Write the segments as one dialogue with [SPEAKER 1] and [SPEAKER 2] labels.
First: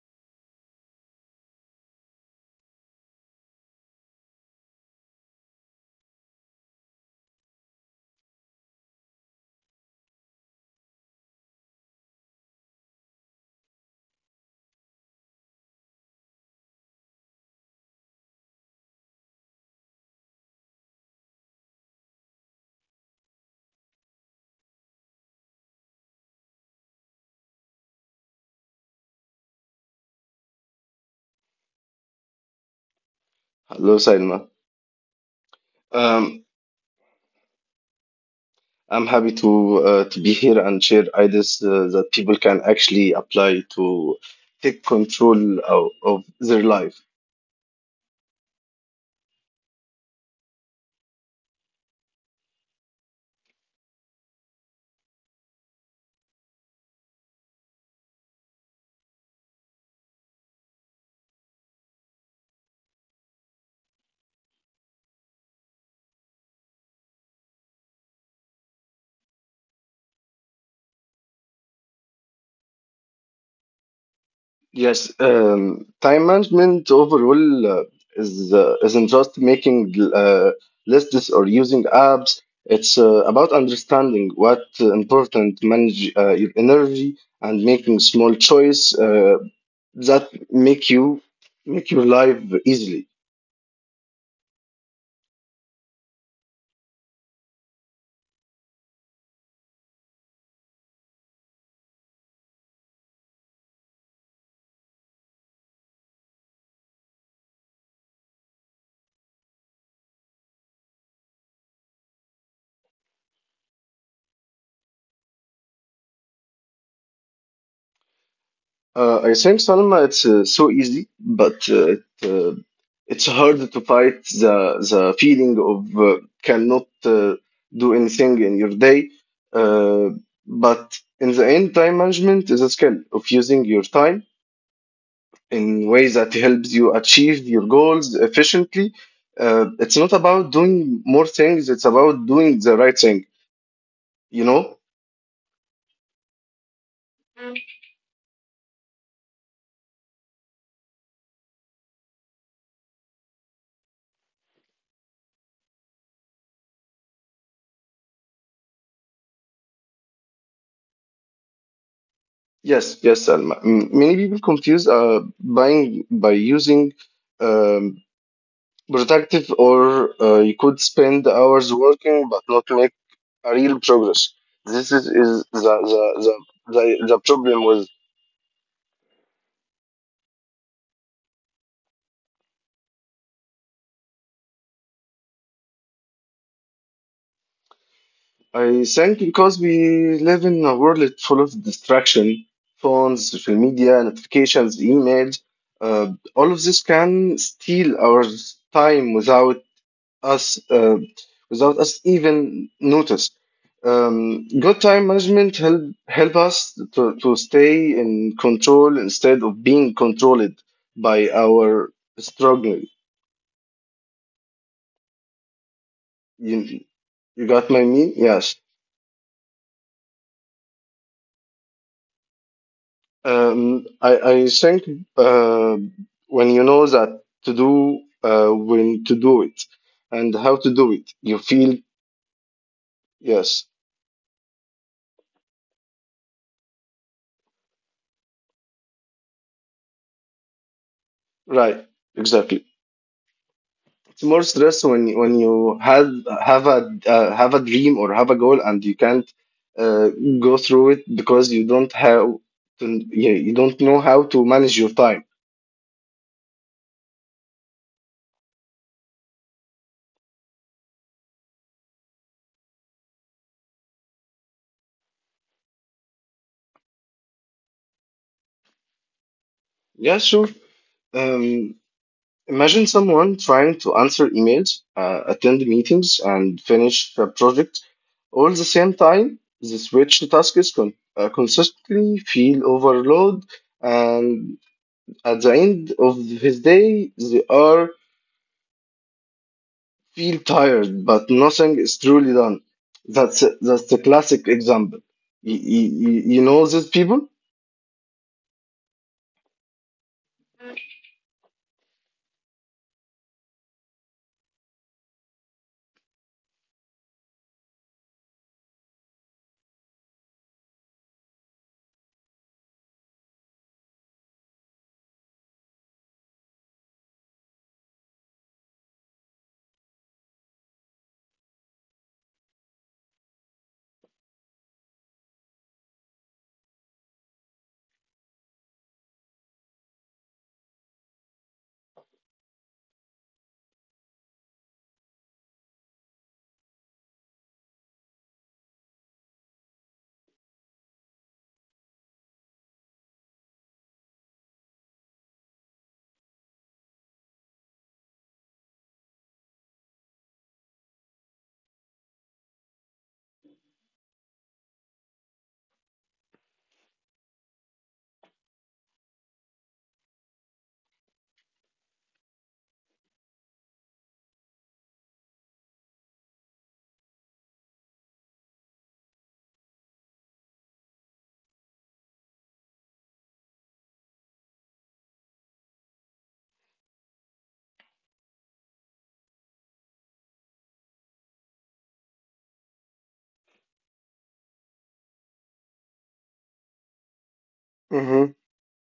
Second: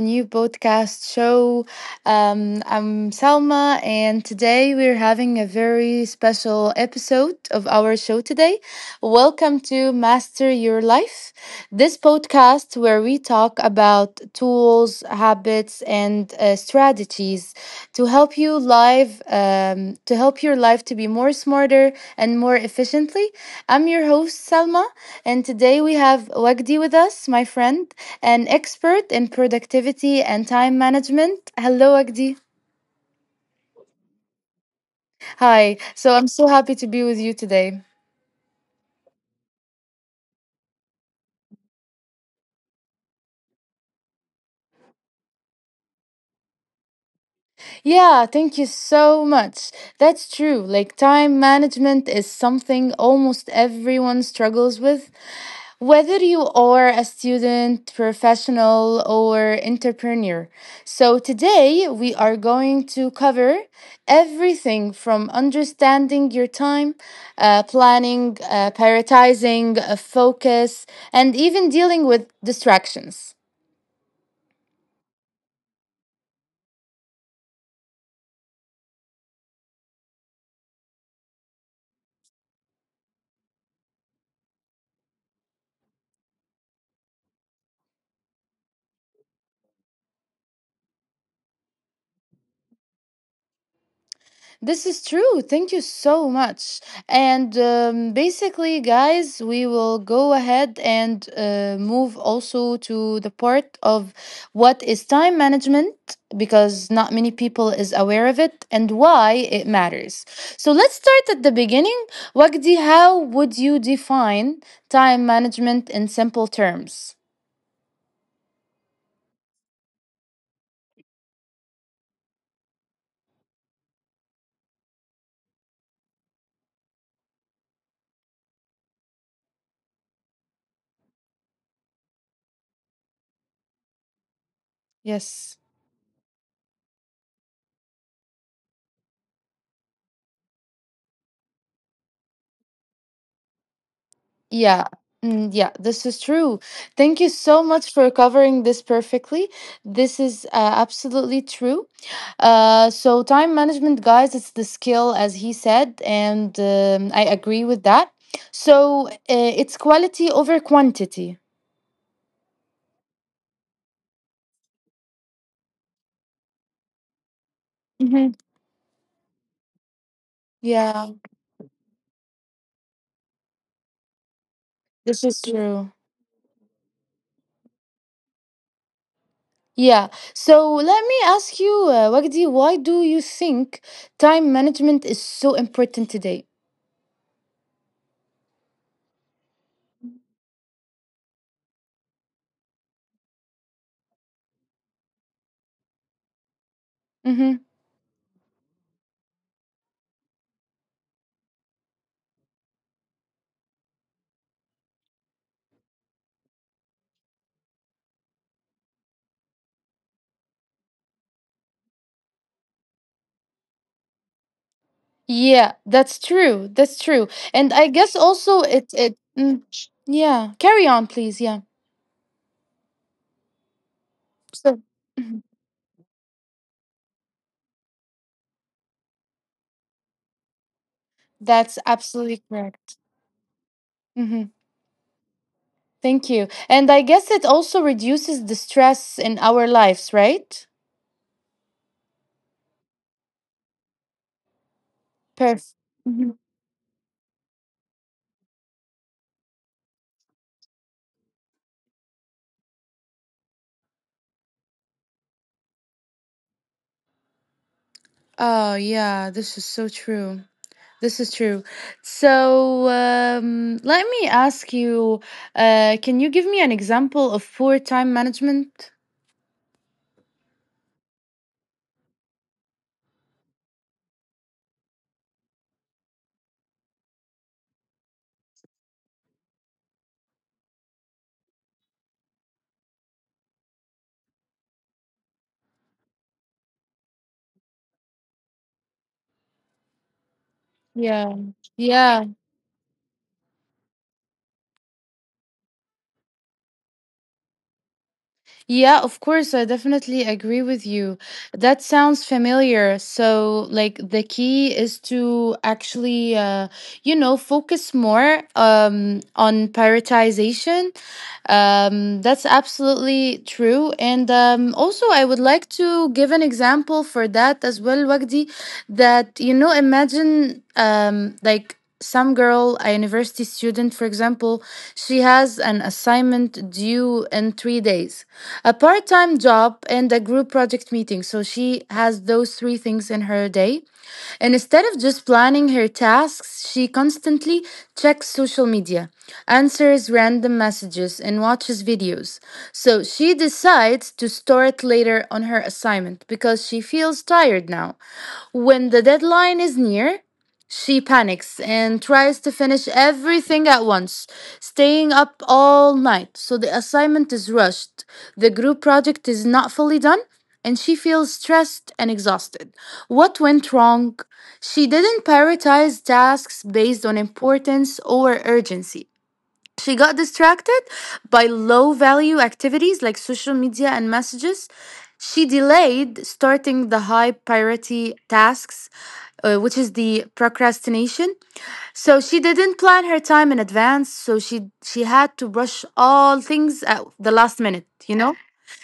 [SPEAKER 1] new podcast show. I'm Salma, and today we're having a very special episode of our show today. Welcome to Master Your Life, this podcast where we talk about tools, habits, and strategies to help you live, to help your life to be more smarter and more efficiently. I'm your host, Salma, and today we have Wagdi with us, my friend, an expert in productivity and time management. Hello, Wagdi.
[SPEAKER 2] Hello, Sailma.
[SPEAKER 1] Hi. So I'm
[SPEAKER 2] Um,
[SPEAKER 1] so happy to be with you today.
[SPEAKER 2] I'm happy to be here and share ideas that people can actually apply to take control of their life.
[SPEAKER 1] Yeah, thank you so much. That's true. Like, time management is something almost everyone struggles with. Whether you are a student, professional, or entrepreneur. So today we are going to cover everything from understanding your time, planning, prioritizing, focus, and even dealing with distractions.
[SPEAKER 2] Yes, time management overall is isn't just making lists or using apps. It's about understanding what important manage your energy and making small choice that make you make your life easily.
[SPEAKER 1] This is true. Thank you so much. And basically, guys, we will go ahead and move also to the part of what is time management, because not many people is aware of it and why it matters. So let's start at the beginning. Wagdi, how would you define time management in simple terms?
[SPEAKER 2] I think Salma, it's so easy, but it's hard to fight the feeling of cannot do anything in your day. Uh, but in the end, time management is a skill of using your time
[SPEAKER 1] Yes.
[SPEAKER 2] in ways that helps you achieve your goals efficiently. It's not about doing more things; it's about doing the right thing. You know?
[SPEAKER 1] Yeah. Mm, yeah, this is true. Thank you so much for covering this perfectly. This is absolutely true. So time management, guys, it's the skill, as he said, and I agree with that. So, it's quality over quantity.
[SPEAKER 2] Yes, yes, Salma. Many people confuse buying by using. um,
[SPEAKER 1] Mhm.
[SPEAKER 2] Productive or you could
[SPEAKER 1] Yeah,
[SPEAKER 2] spend hours working but not make a real progress. This
[SPEAKER 1] this
[SPEAKER 2] is,
[SPEAKER 1] is
[SPEAKER 2] is
[SPEAKER 1] true.
[SPEAKER 2] the problem with.
[SPEAKER 1] Yeah. So let me ask you, Wagdi, why do you think time management is so important today?
[SPEAKER 2] I think because we live in a world full of distraction, phones, social media, notifications, emails,
[SPEAKER 1] Mm-hmm.
[SPEAKER 2] all of this can steal our time us uh, without us even notice. Good time management help us to stay in control instead of being controlled by our struggle.
[SPEAKER 1] Yeah, that's true. That's true. And
[SPEAKER 2] You,
[SPEAKER 1] I guess also
[SPEAKER 2] you got my mean? Yes.
[SPEAKER 1] yeah. Carry on, please. Yeah.
[SPEAKER 2] Um,
[SPEAKER 1] So
[SPEAKER 2] I, I
[SPEAKER 1] mhm.
[SPEAKER 2] think uh, when you know that to do, when to do it, and how to
[SPEAKER 1] That's
[SPEAKER 2] do it, you
[SPEAKER 1] absolutely
[SPEAKER 2] feel
[SPEAKER 1] correct. Hmm.
[SPEAKER 2] yes,
[SPEAKER 1] Thank you. And I guess it also reduces the stress in our lives, right?
[SPEAKER 2] right, exactly. It's more
[SPEAKER 1] Perfect.
[SPEAKER 2] stress when you have have a have a dream or have a goal and you can't uh, go through it because you don't have to, yeah, you don't know how to manage your time.
[SPEAKER 1] Oh yeah, this is so true. This is true. So let me ask you, can you give me an example of poor time management?
[SPEAKER 2] Yeah, sure. Um, imagine someone trying to answer emails, attend meetings, and finish a project all at the same time. The switch tasks consistently feel overload, and at the end of his day, they are feel
[SPEAKER 1] Yeah.
[SPEAKER 2] tired, but nothing
[SPEAKER 1] Yeah.
[SPEAKER 2] is truly done. That's the classic example. You, you, you know these people?
[SPEAKER 1] Yeah, of course, I definitely agree with you. That sounds familiar. So, like, the key is to actually, you know, focus more on prioritization. That's absolutely true. And also, I would like to give an example for that as well, Wagdi, that, you know, imagine like, some girl, a university student, for example. She has an assignment due in 3 days, a part time job, and a group project meeting. So she has those three things in her day. And instead of just planning her tasks, she constantly checks social media, answers random messages, and watches videos. So she decides to store it later on her assignment because she feels tired now. When the deadline is near, she panics and tries to finish everything at once, staying up all night. So the assignment is rushed, the group project is not fully done, and she feels stressed and exhausted. What went wrong? She didn't prioritize tasks based on importance or urgency. She got distracted by low value activities like social media and messages. She delayed starting the high priority tasks, which is the procrastination. So she didn't plan her time in advance. So she had to rush all things at the last minute. You
[SPEAKER 2] Mm-hmm.
[SPEAKER 1] know.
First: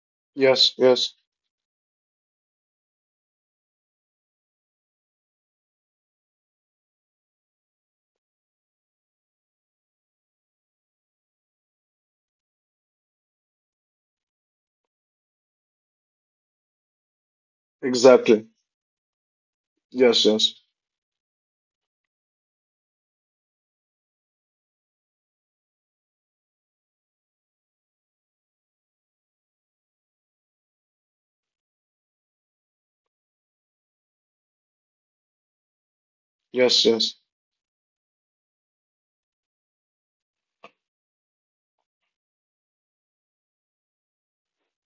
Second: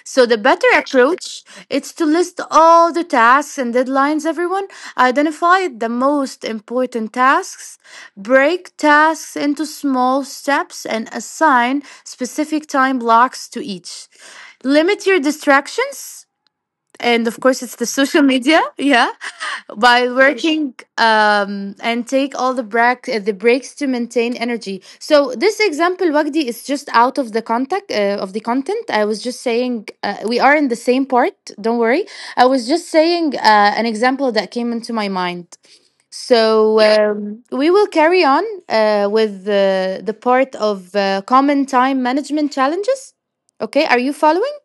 [SPEAKER 1] So the better
[SPEAKER 2] Yes, yes,
[SPEAKER 1] approach is to list all the tasks and deadlines everyone, identify the most important tasks, break tasks into small steps and assign specific time blocks to each. Limit your distractions, and of course it's the social
[SPEAKER 2] exactly.
[SPEAKER 1] media, yeah, while
[SPEAKER 2] Yes, yes,
[SPEAKER 1] working, and take all the break the breaks to maintain energy. So this example, Wagdi, is just out of the contact of the content. I was just saying we are in the same part. Don't worry. I was just saying an example that came into my mind.
[SPEAKER 2] yes,
[SPEAKER 1] So
[SPEAKER 2] yes,
[SPEAKER 1] yeah, we will carry on with the part of common time management challenges. Okay, are you following?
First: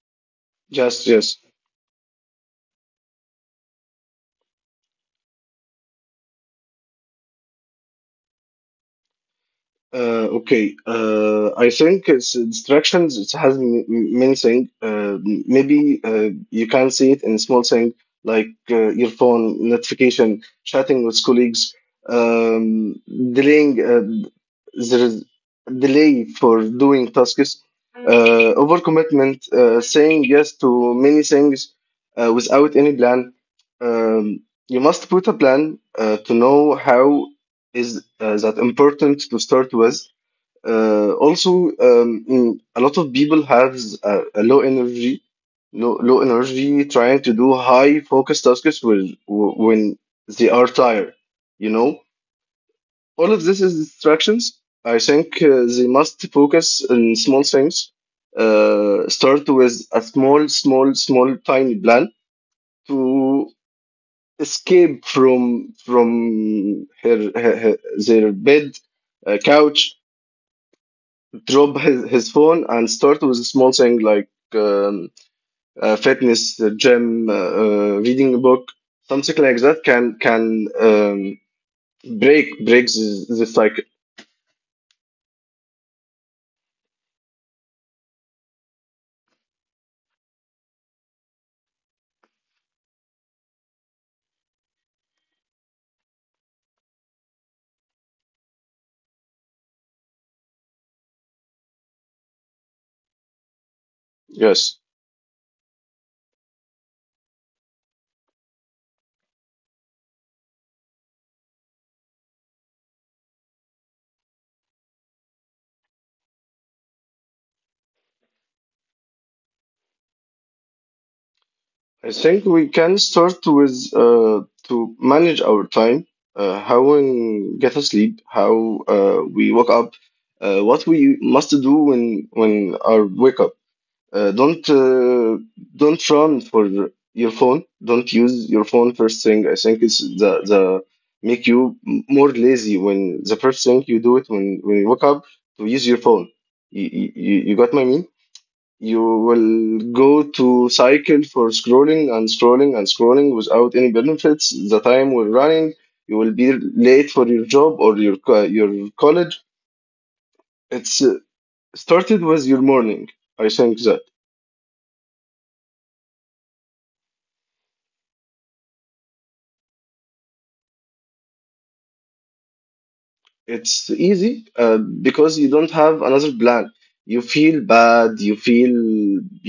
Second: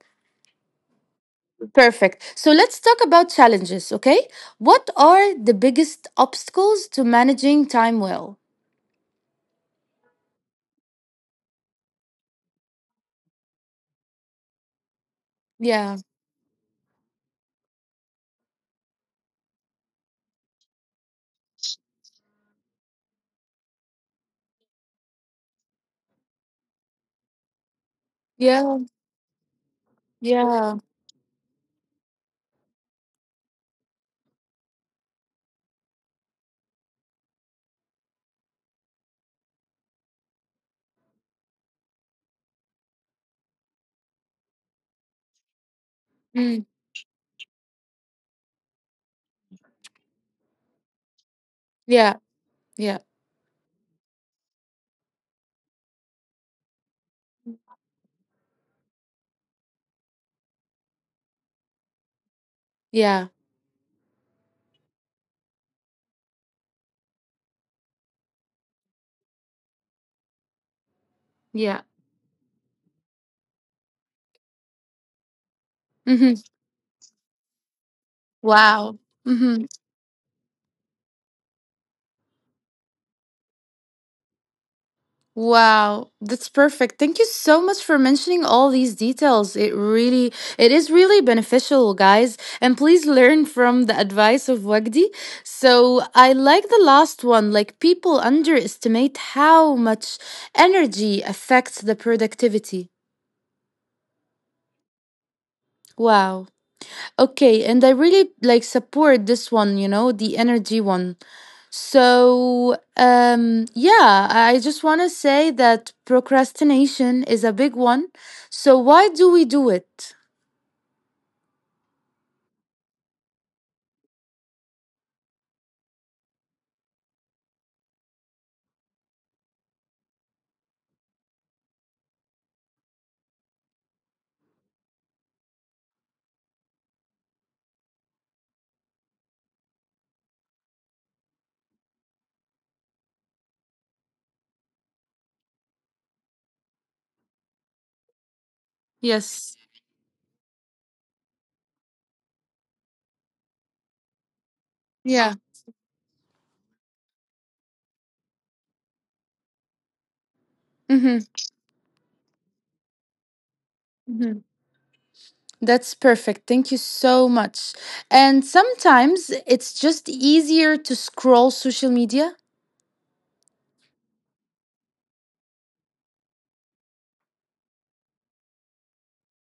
[SPEAKER 2] yes, yes.
[SPEAKER 1] Perfect. So let's talk about challenges, okay? What are the biggest obstacles to managing time well?
[SPEAKER 2] Okay, I think it's distractions. It has many things. Uh, m-
[SPEAKER 1] Yeah,
[SPEAKER 2] maybe you can see it in small things like your phone notification, chatting with colleagues, um, delaying. There is delay for doing tasks,
[SPEAKER 1] yeah,
[SPEAKER 2] overcommitment, saying yes
[SPEAKER 1] yeah,
[SPEAKER 2] to many things without any plan. Um, you must put a plan to know how is that important to start with. Also, a lot of people have a low energy, low
[SPEAKER 1] mm,
[SPEAKER 2] energy, trying to do high focus tasks when they are tired. You know,
[SPEAKER 1] yeah, yeah,
[SPEAKER 2] all of this is distractions. I think they must focus on small things. Start with a small, tiny plan
[SPEAKER 1] yeah,
[SPEAKER 2] to escape from her, her, her their bed couch drop
[SPEAKER 1] yeah.
[SPEAKER 2] his phone and start with a small thing like um,
[SPEAKER 1] Mm-hmm.
[SPEAKER 2] fitness, gym, reading a book,
[SPEAKER 1] Wow.
[SPEAKER 2] something like
[SPEAKER 1] Mm-hmm.
[SPEAKER 2] that can breaks this cycle.
[SPEAKER 1] Wow, that's perfect. Thank you so much for mentioning all these details. It really, it is really beneficial, guys. And please learn from the advice of Wagdi. So I like the last one, like people underestimate how much energy affects the productivity.
[SPEAKER 2] Yes,
[SPEAKER 1] Wow. Okay, and I really like support this one, you know, the energy one. So, yeah, I just want to say that procrastination is a big one. So why do we do it?
[SPEAKER 2] I think we can start with to manage our time, how we get a sleep, how we wake up, what we must do when our wake up. Uh, don't uh, don't run for your phone. Don't use your phone first thing. I think it's the make you more lazy when the first thing you do it when you wake up to use your phone. You got my mean? You
[SPEAKER 1] Yes.
[SPEAKER 2] will go to cycle for scrolling and scrolling and scrolling without any benefits. The time will
[SPEAKER 1] Yeah.
[SPEAKER 2] running. You will be late for your job or your college. It's
[SPEAKER 1] Mhm.
[SPEAKER 2] started with your morning. I think that.
[SPEAKER 1] Mhm. That's perfect. Thank you so much. And sometimes it's just easier to scroll social media.
[SPEAKER 2] It's easy because you don't have another plan. You feel bad, you feel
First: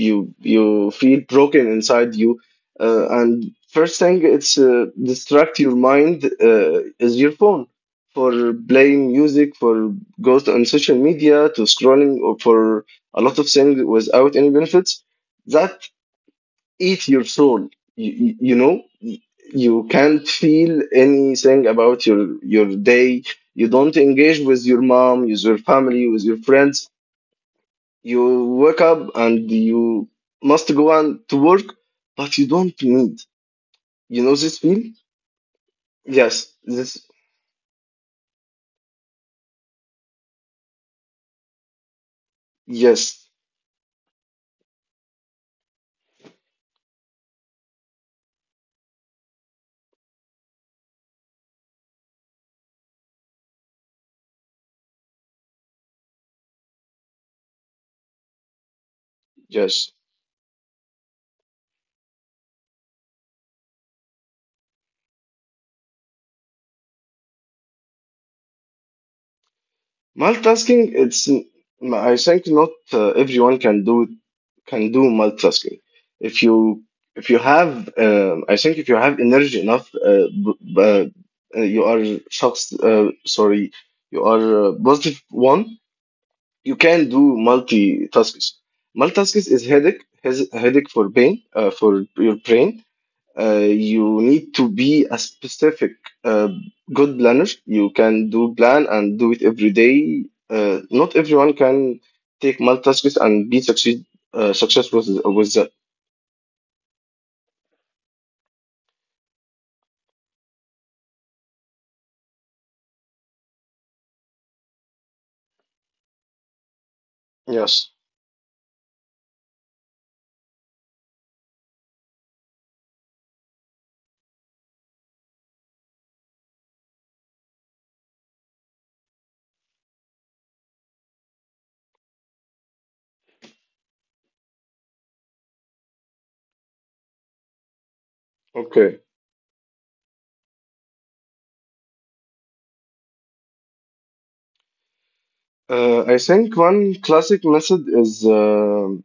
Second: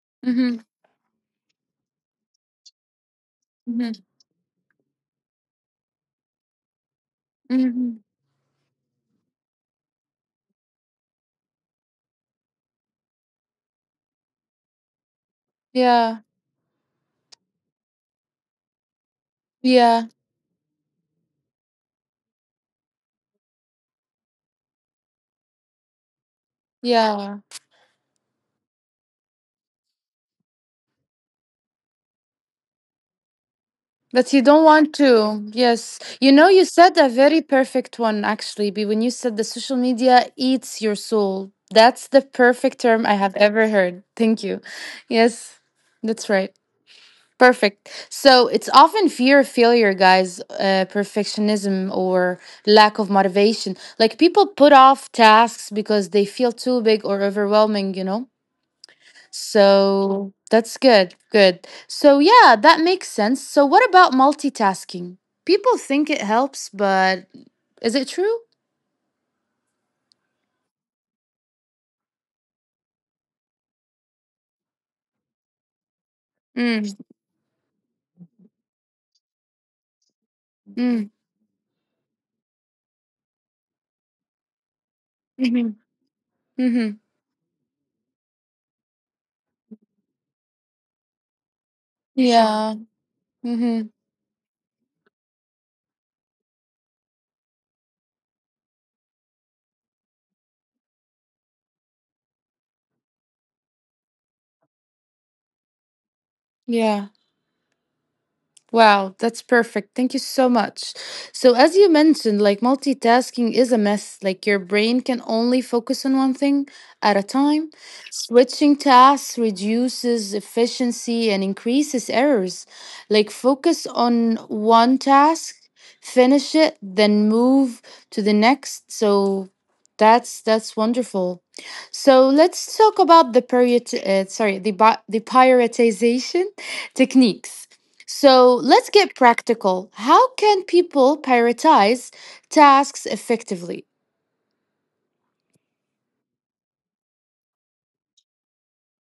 [SPEAKER 2] you
[SPEAKER 1] Mhm.
[SPEAKER 2] you feel broken inside you, and
[SPEAKER 1] Mhm.
[SPEAKER 2] first thing it's distract your mind is your phone
[SPEAKER 1] Mhm.
[SPEAKER 2] for playing music, for goes on social media, to scrolling, or for a lot of things without any benefits. That
[SPEAKER 1] Yeah.
[SPEAKER 2] eat your soul. You know, you
[SPEAKER 1] Yeah.
[SPEAKER 2] can't feel anything about your day. You don't engage with your mom, with your family, with your friends.
[SPEAKER 1] Yeah.
[SPEAKER 2] You wake up and you must go on to work, but you don't need. You
[SPEAKER 1] But
[SPEAKER 2] know
[SPEAKER 1] you
[SPEAKER 2] this
[SPEAKER 1] don't
[SPEAKER 2] feel?
[SPEAKER 1] want to. Yes. You know,
[SPEAKER 2] Yes,
[SPEAKER 1] you said
[SPEAKER 2] this.
[SPEAKER 1] a very perfect one, actually, Be, when you said the social media eats your soul. That's the perfect term I
[SPEAKER 2] Yes,
[SPEAKER 1] have ever heard. Thank you. Yes, that's right. Perfect. So it's often fear of failure, guys, perfectionism or lack of motivation. Like people put off tasks because they feel too big or overwhelming, you know?
[SPEAKER 2] yes.
[SPEAKER 1] So that's good. Good. So yeah, that makes sense. So what about multitasking? People think it helps, but is it true?
[SPEAKER 2] Multitasking, it's I think not everyone can do multitasking. If you
[SPEAKER 1] Mm,
[SPEAKER 2] if you have I think if you have energy enough,
[SPEAKER 1] mm,
[SPEAKER 2] you are shocked, sorry, you are positive one.
[SPEAKER 1] mm-hmm,
[SPEAKER 2] You
[SPEAKER 1] mm-hmm.
[SPEAKER 2] can do multitasks. Multitasks is headache, has headache for your brain.
[SPEAKER 1] Yeah.
[SPEAKER 2] Uh,
[SPEAKER 1] Mm-hmm.
[SPEAKER 2] you need to be a specific uh, good planner. You can do plan and do it every day. Not everyone can take multitasks and be succeed successful with that.
[SPEAKER 1] Yeah. Wow, that's perfect. Thank you so much. So as you mentioned, like multitasking is a mess. Like your brain can only focus on one thing at a time.
[SPEAKER 2] Yes.
[SPEAKER 1] Switching tasks reduces efficiency and increases errors. Like focus on one task, finish it, then move to the next. So that's wonderful. So let's talk about the period. Sorry, the prioritization techniques. So let's
[SPEAKER 2] Okay.
[SPEAKER 1] get practical. How can people prioritize tasks effectively?
[SPEAKER 2] I think one classic method is.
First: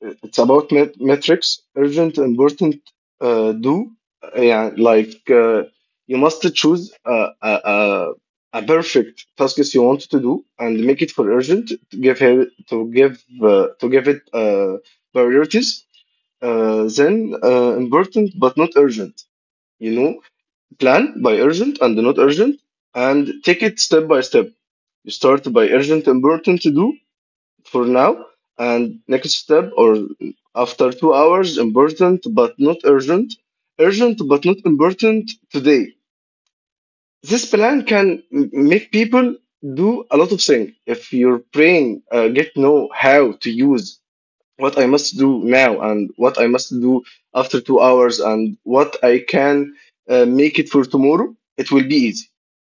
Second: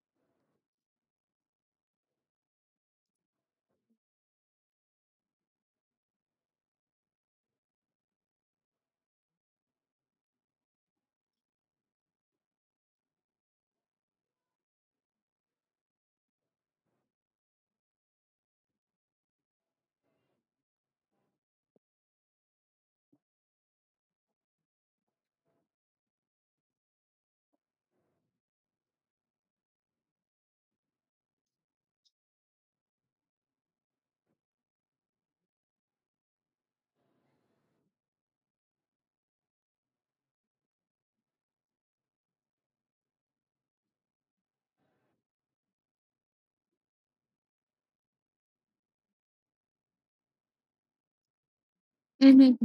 [SPEAKER 2] It's about metrics, urgent, important, do. Yeah, like you must choose a perfect task you want to do and make it for urgent. To give it priorities. Then important but not urgent. You know, plan by urgent and not urgent, and take it step by step. You start by urgent, important to do, for now. And next step or after 2 hours, important but not urgent, urgent but not important today. This plan can make people do a lot of things. If your brain get know how to use what I must do now and what I must do after 2 hours and what I can make it for tomorrow, it will be easy.
[SPEAKER 1] Mm-hmm.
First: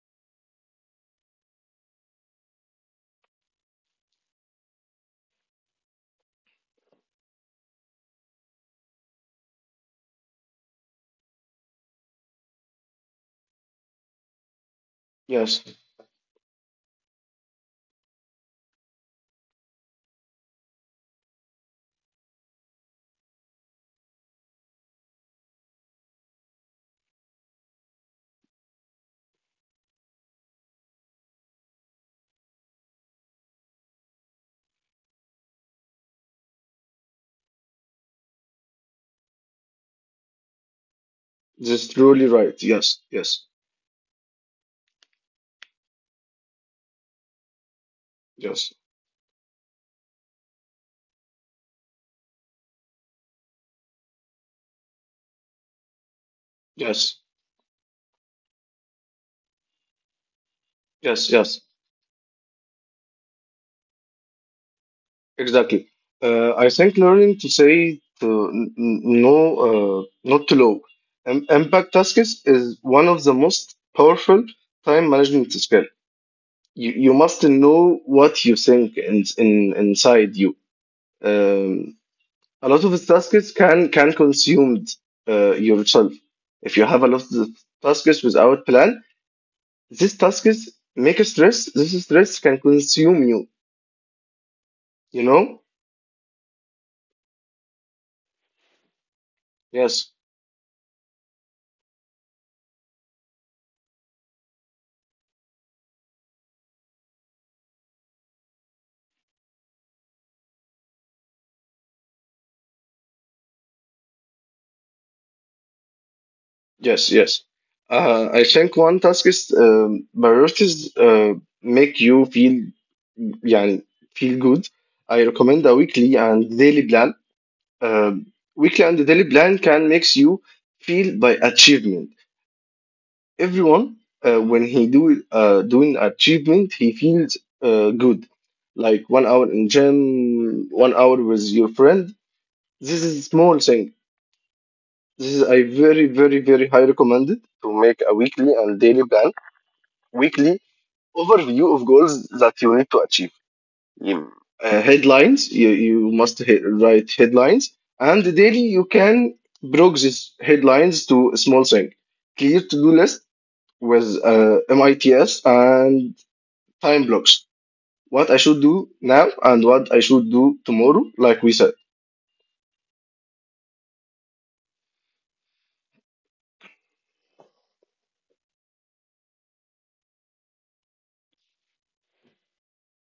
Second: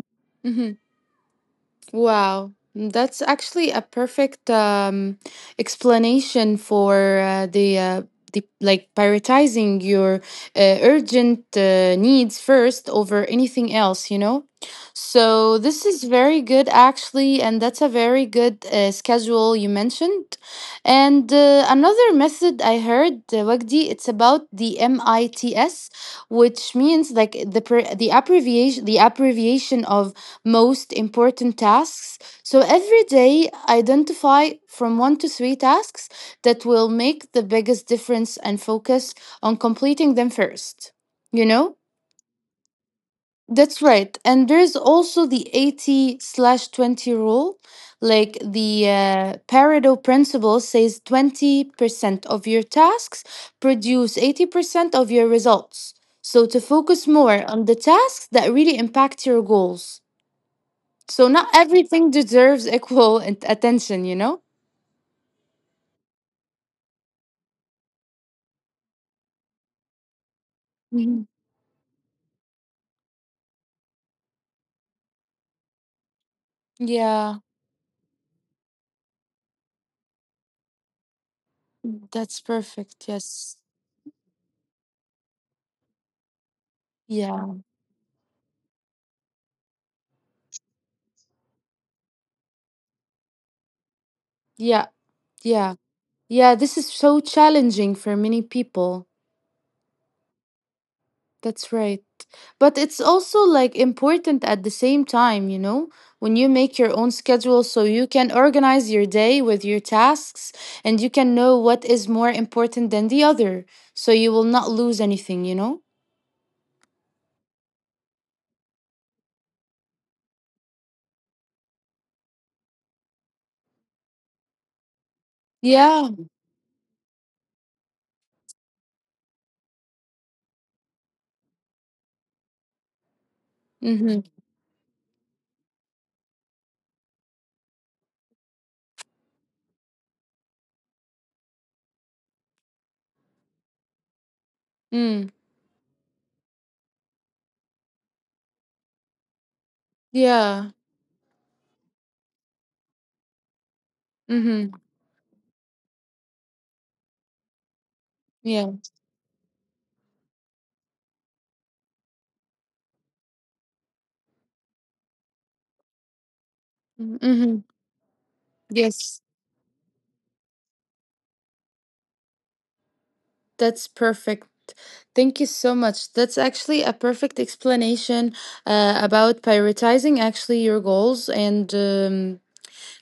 [SPEAKER 1] Wow. That's actually a perfect explanation for the like prioritizing your urgent needs first over anything else, you know? So
[SPEAKER 2] Yes,
[SPEAKER 1] this is very good actually, and that's a very good schedule you mentioned. And another method I heard, Wagdi, it's about the MITS, which means like the abbreviation of most important tasks. So every day, identify from 1 to 3 tasks that will make the biggest difference and focus on completing them first. You
[SPEAKER 2] this
[SPEAKER 1] know?
[SPEAKER 2] is truly right. Yes, yes,
[SPEAKER 1] That's right. And there's also the 80 slash 20 rule. Like the
[SPEAKER 2] yes,
[SPEAKER 1] Pareto principle says 20% of your tasks produce 80% of your results. So to focus
[SPEAKER 2] yes,
[SPEAKER 1] more on the tasks that really impact your goals. So
[SPEAKER 2] yes,
[SPEAKER 1] not
[SPEAKER 2] yes.
[SPEAKER 1] everything deserves equal attention, you know?
[SPEAKER 2] Exactly. I think learning to say to n- n- no, not to low.
[SPEAKER 1] Mhm.
[SPEAKER 2] Impact tasks is one of the most powerful time management skill. You
[SPEAKER 1] Yeah,
[SPEAKER 2] must know what you think inside you. Um,
[SPEAKER 1] that's
[SPEAKER 2] a lot of the
[SPEAKER 1] perfect.
[SPEAKER 2] tasks
[SPEAKER 1] Yes.
[SPEAKER 2] can consume yourself. If you have a lot of
[SPEAKER 1] Yeah.
[SPEAKER 2] tasks without plan, these tasks make a stress. This stress can consume you.
[SPEAKER 1] Yeah.
[SPEAKER 2] You know?
[SPEAKER 1] Yeah. Yeah. This is so challenging for many people.
[SPEAKER 2] Yes.
[SPEAKER 1] That's right. But it's also like important at the same time, you know, when you make your own schedule so you can organize your day with your tasks, and you can know what is more important than the other. So you will not lose anything, you know?
[SPEAKER 2] Yes, yes. I think one task is priorities make you feel yeah, feel good. I recommend a
[SPEAKER 1] Yeah.
[SPEAKER 2] weekly and daily plan. Weekly and daily plan can makes you feel by achievement. Everyone
[SPEAKER 1] Mm-hmm.
[SPEAKER 2] when he do doing achievement, he feels good. Like 1 hour in gym, 1 hour with your friend. This is small thing.
[SPEAKER 1] Mm.
[SPEAKER 2] This is I very very very high recommended to make a weekly and daily plan weekly
[SPEAKER 1] Yeah.
[SPEAKER 2] overview of goals that you need to achieve. You-
[SPEAKER 1] Mm-hmm.
[SPEAKER 2] Headlines, you must write headlines, and daily
[SPEAKER 1] Yeah.
[SPEAKER 2] you can break these headlines to a small thing. Clear to do list with MITS and time
[SPEAKER 1] Mm-hmm.
[SPEAKER 2] blocks.
[SPEAKER 1] Mm-hmm.
[SPEAKER 2] What I should do
[SPEAKER 1] Yes,
[SPEAKER 2] now and what I should do tomorrow, like we said.
[SPEAKER 1] that's perfect. Thank you so much. That's actually a perfect explanation about prioritizing actually your goals and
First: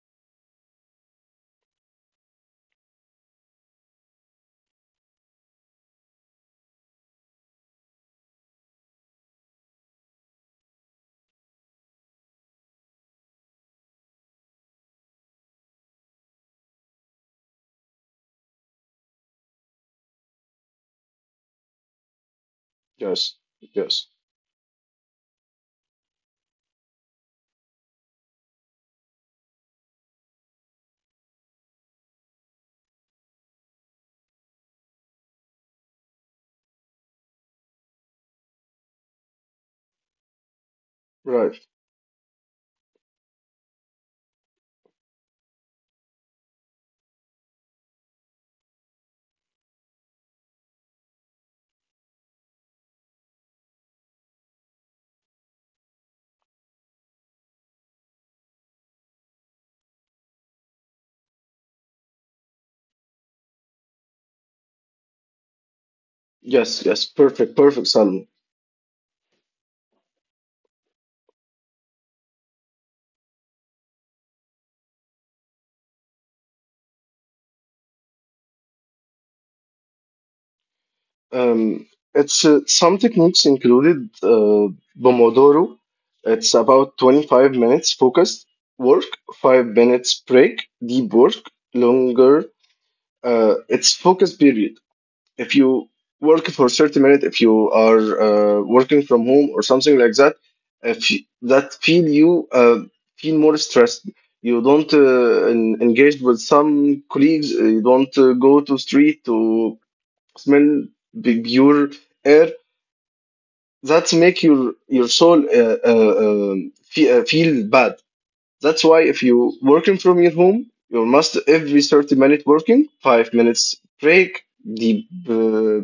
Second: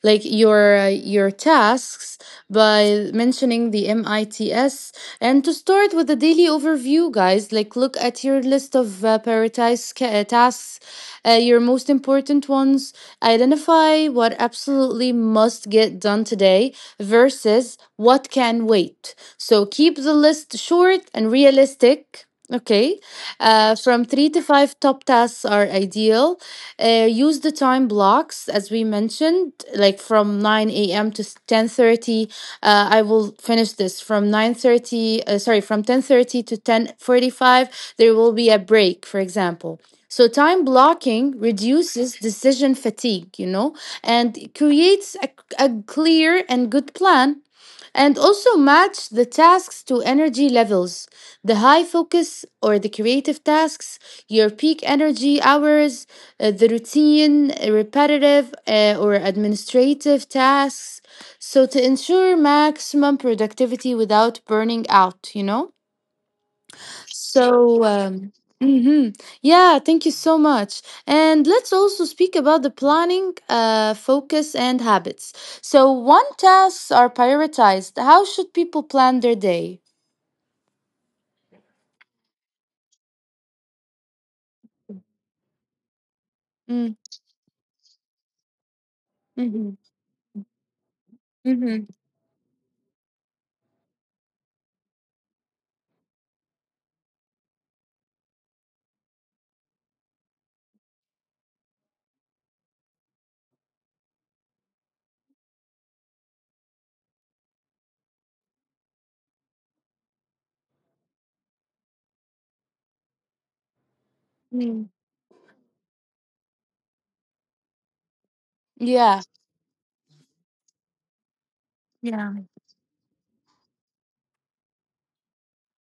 [SPEAKER 1] like your tasks by mentioning the MITS, and to start with a daily overview, guys. Like look at your list of prioritized tasks, your most important ones, identify what absolutely must get done today versus what can wait, so keep the list short and realistic. Okay.
[SPEAKER 2] Yes,
[SPEAKER 1] From
[SPEAKER 2] yes,
[SPEAKER 1] 3 to 5 top tasks are ideal. Use the time blocks as we mentioned, like from 9 a.m. to 10:30. I will finish this from 9:30. Sorry, from 10:30 to 10:45. There will be a break, for example. So time blocking
[SPEAKER 2] right.
[SPEAKER 1] reduces decision fatigue, you know, and creates a clear and good plan, and also match the tasks to energy levels, the high focus or the creative tasks, your peak energy hours, the routine repetitive or administrative tasks, so to ensure maximum productivity without burning out, you know.
[SPEAKER 2] Yes, yes, perfect, perfect,
[SPEAKER 1] So,
[SPEAKER 2] Salman.
[SPEAKER 1] mhm. yeah, thank you so much. And let's also speak about the planning, focus, and habits. So one tasks are prioritized, how should people plan their day?
[SPEAKER 2] Um, it's some techniques included Pomodoro. It's about
[SPEAKER 1] Mm,
[SPEAKER 2] 25 minutes focused work, five
[SPEAKER 1] Mm-hmm.
[SPEAKER 2] minutes break, deep work,
[SPEAKER 1] Mm-hmm.
[SPEAKER 2] longer. It's focus period. If you work for 30 minutes, if you are working from home or something like that, if you- that feel you feel more stressed. You don't engage with some colleagues. You don't go to street to smell the pure air that make your
[SPEAKER 1] Mm,
[SPEAKER 2] your soul feel bad. That's why if
[SPEAKER 1] Yeah.
[SPEAKER 2] you working from your home you must every 30-minute
[SPEAKER 1] Yeah.
[SPEAKER 2] working 5 minutes break, deep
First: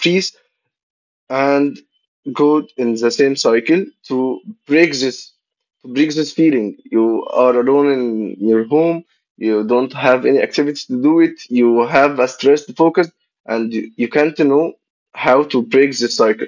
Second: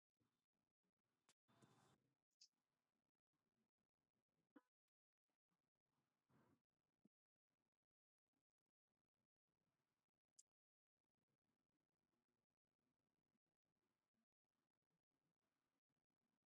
[SPEAKER 2] breathe, and go in the same cycle break this to break this feeling you are alone in your home. You don't have any activities to do it. You have a stressed focus and you can't know how to break this cycle.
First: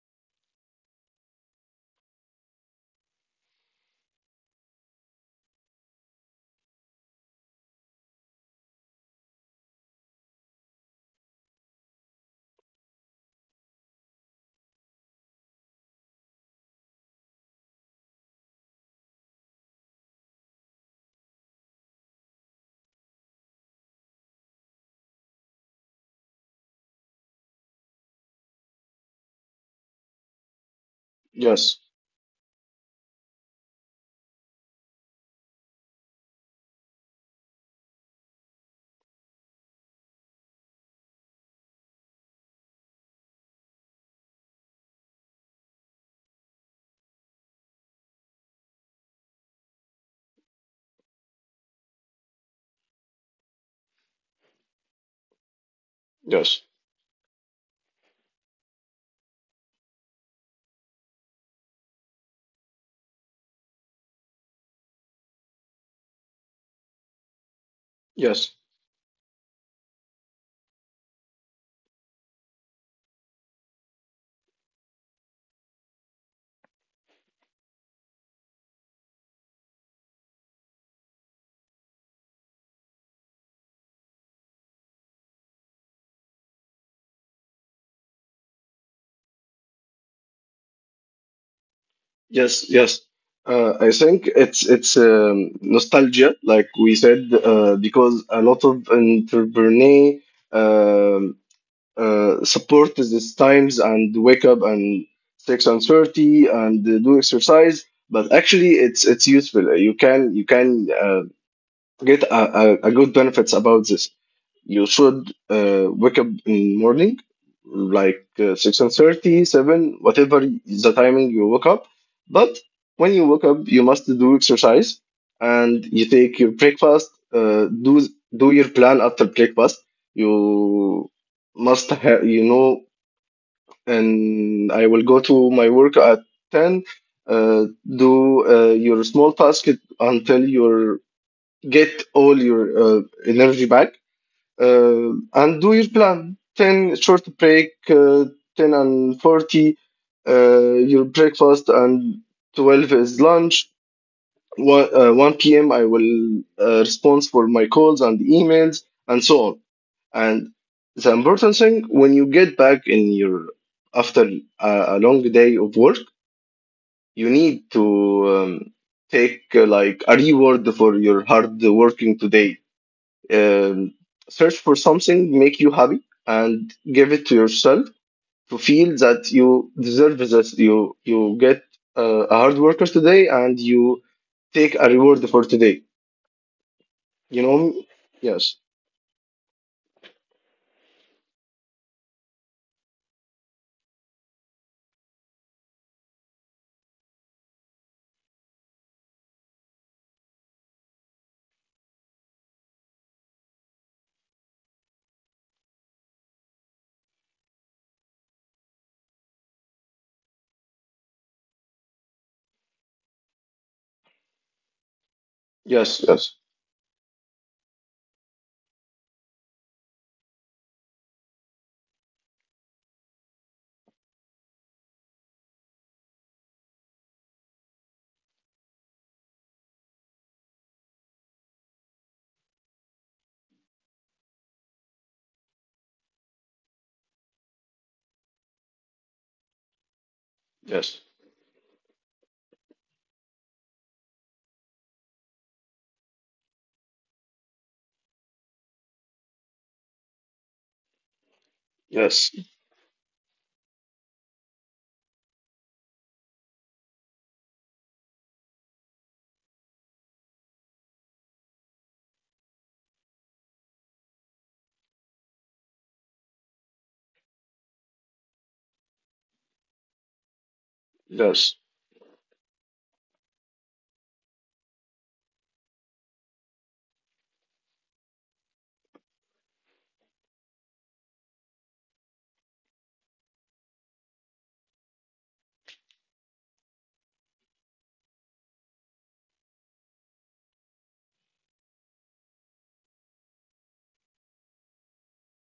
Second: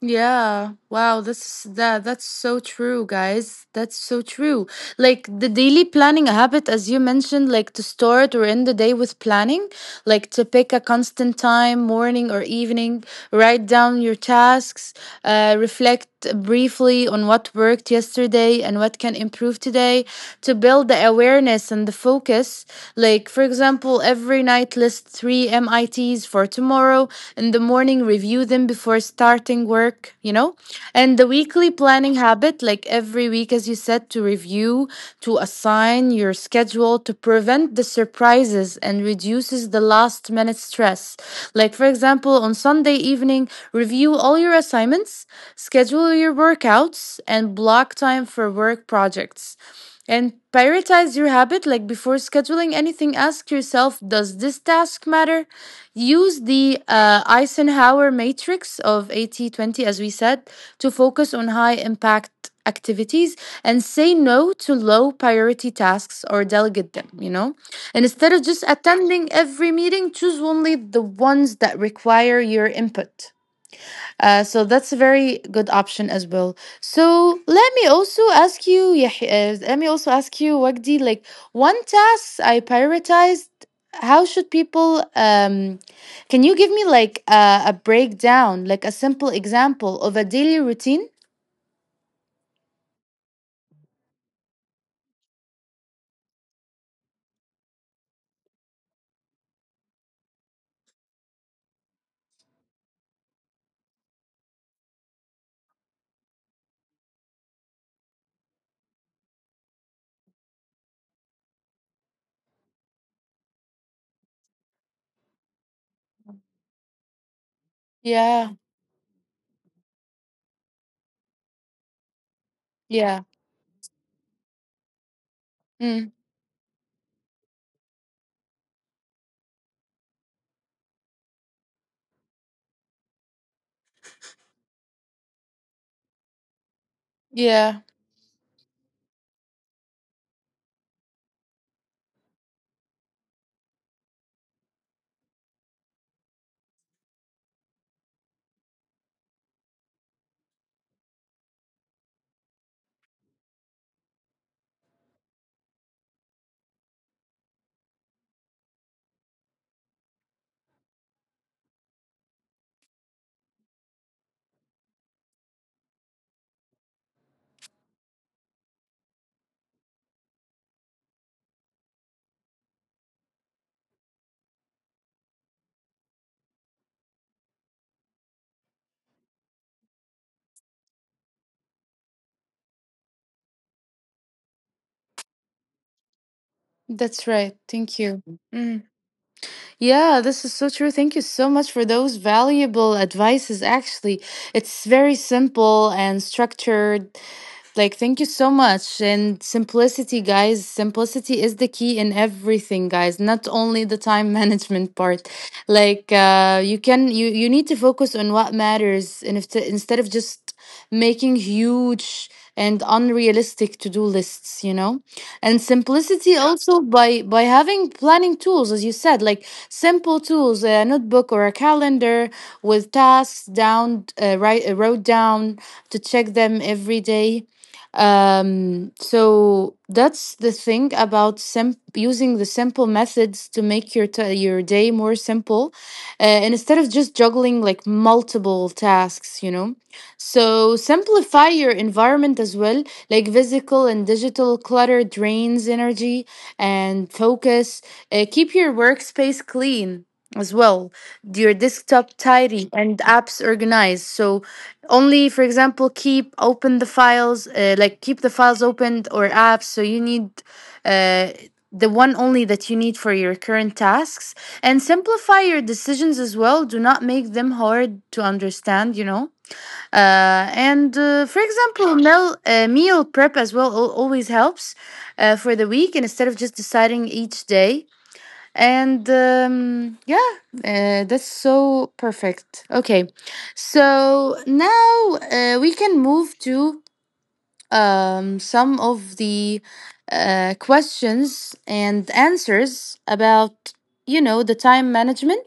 [SPEAKER 1] Yeah. Wow, that's that that's so true, guys. That's so true. Like the daily planning habit as you mentioned, like to start or end the day with planning, like to pick a constant time, morning or evening, write down your tasks, reflect briefly on what worked yesterday and what can improve today, to build the awareness and the focus. Like, for example, every night list 3 MITs for tomorrow. In the morning, review them before starting work, you know? And the weekly
[SPEAKER 2] Yes,
[SPEAKER 1] planning habit, like every week, as you said, to review, to assign your schedule, to prevent the surprises and reduces the last minute stress. Like, for example, on Sunday evening, review all your assignments, schedule your workouts, and block time for work projects. And prioritize your habit. Like before scheduling anything, ask yourself, does this task matter? Use
[SPEAKER 2] yes,
[SPEAKER 1] the Eisenhower matrix of 80/20, as we said, to focus on high impact activities and say no to low priority tasks or delegate them. And instead of
[SPEAKER 2] yes,
[SPEAKER 1] just attending every meeting, choose only the ones that require your input. So that's a very good option as well. So let me also ask you, let me also ask you, Wagdi, like one task I prioritized. How should people? Can you give me like a breakdown, like a simple example of a daily routine?
[SPEAKER 2] yes, yes. I think it's nostalgia, like we said, because a lot of entrepreneurs support these times and wake up and 6:30 and do exercise. But actually, it's useful. You can get a good benefits about this. You should wake up in morning, like
[SPEAKER 1] Yeah,
[SPEAKER 2] 6:30, 7, whatever is the timing you wake up. But when
[SPEAKER 1] yeah,
[SPEAKER 2] you wake up, you must do exercise and you
[SPEAKER 1] mm,
[SPEAKER 2] take your breakfast. Do your plan after breakfast. You must have, you know, and I will go to my work at 10. Uh,
[SPEAKER 1] yeah.
[SPEAKER 2] do your small task until you get all your energy back and do your plan 10 short break, 10:40, uh, your breakfast, and 12 is lunch. 1, 1 p.m. I will respond for my calls and emails and so on. And the important thing when you get back in your after a, a long day of work, you need to take like a reward for your hard working today, um, search for something make you happy and give it to yourself to feel that you deserve this, you get a hard worker today and you take a reward for today.
[SPEAKER 1] That's
[SPEAKER 2] You
[SPEAKER 1] right.
[SPEAKER 2] know?
[SPEAKER 1] Thank you.
[SPEAKER 2] Yes,
[SPEAKER 1] Mm. Yeah, this is so true. Thank you so much for those valuable advices. Actually, it's very simple and structured. Like, thank you so much. And simplicity, guys, simplicity is the key in everything, guys, not only the time management part. Like, you can, you need to focus on what matters and if instead of just making huge and unrealistic to-do lists. And
[SPEAKER 2] yes,
[SPEAKER 1] simplicity,
[SPEAKER 2] yes,
[SPEAKER 1] yeah, also by having planning tools, as you said, like simple tools, a notebook or a calendar with tasks down, write wrote down to check them every day, so that's the thing about using the simple methods to make your your day more simple, and instead of just juggling like multiple tasks. So
[SPEAKER 2] yes,
[SPEAKER 1] simplify your environment as well, like physical and digital clutter drains energy and focus. Keep your workspace clean as well, your desktop
[SPEAKER 2] yes,
[SPEAKER 1] tidy and apps organized. So only for example keep open the files like keep the files opened or apps, so you need uh, the one only that you need for your current tasks. And simplify your decisions as well, do not make them hard to understand. And for
[SPEAKER 2] yes,
[SPEAKER 1] example meal prep as well always helps for the week and instead of just deciding each day and yeah, that's so perfect. Okay, so now we can move to some of the questions and answers about you know the time management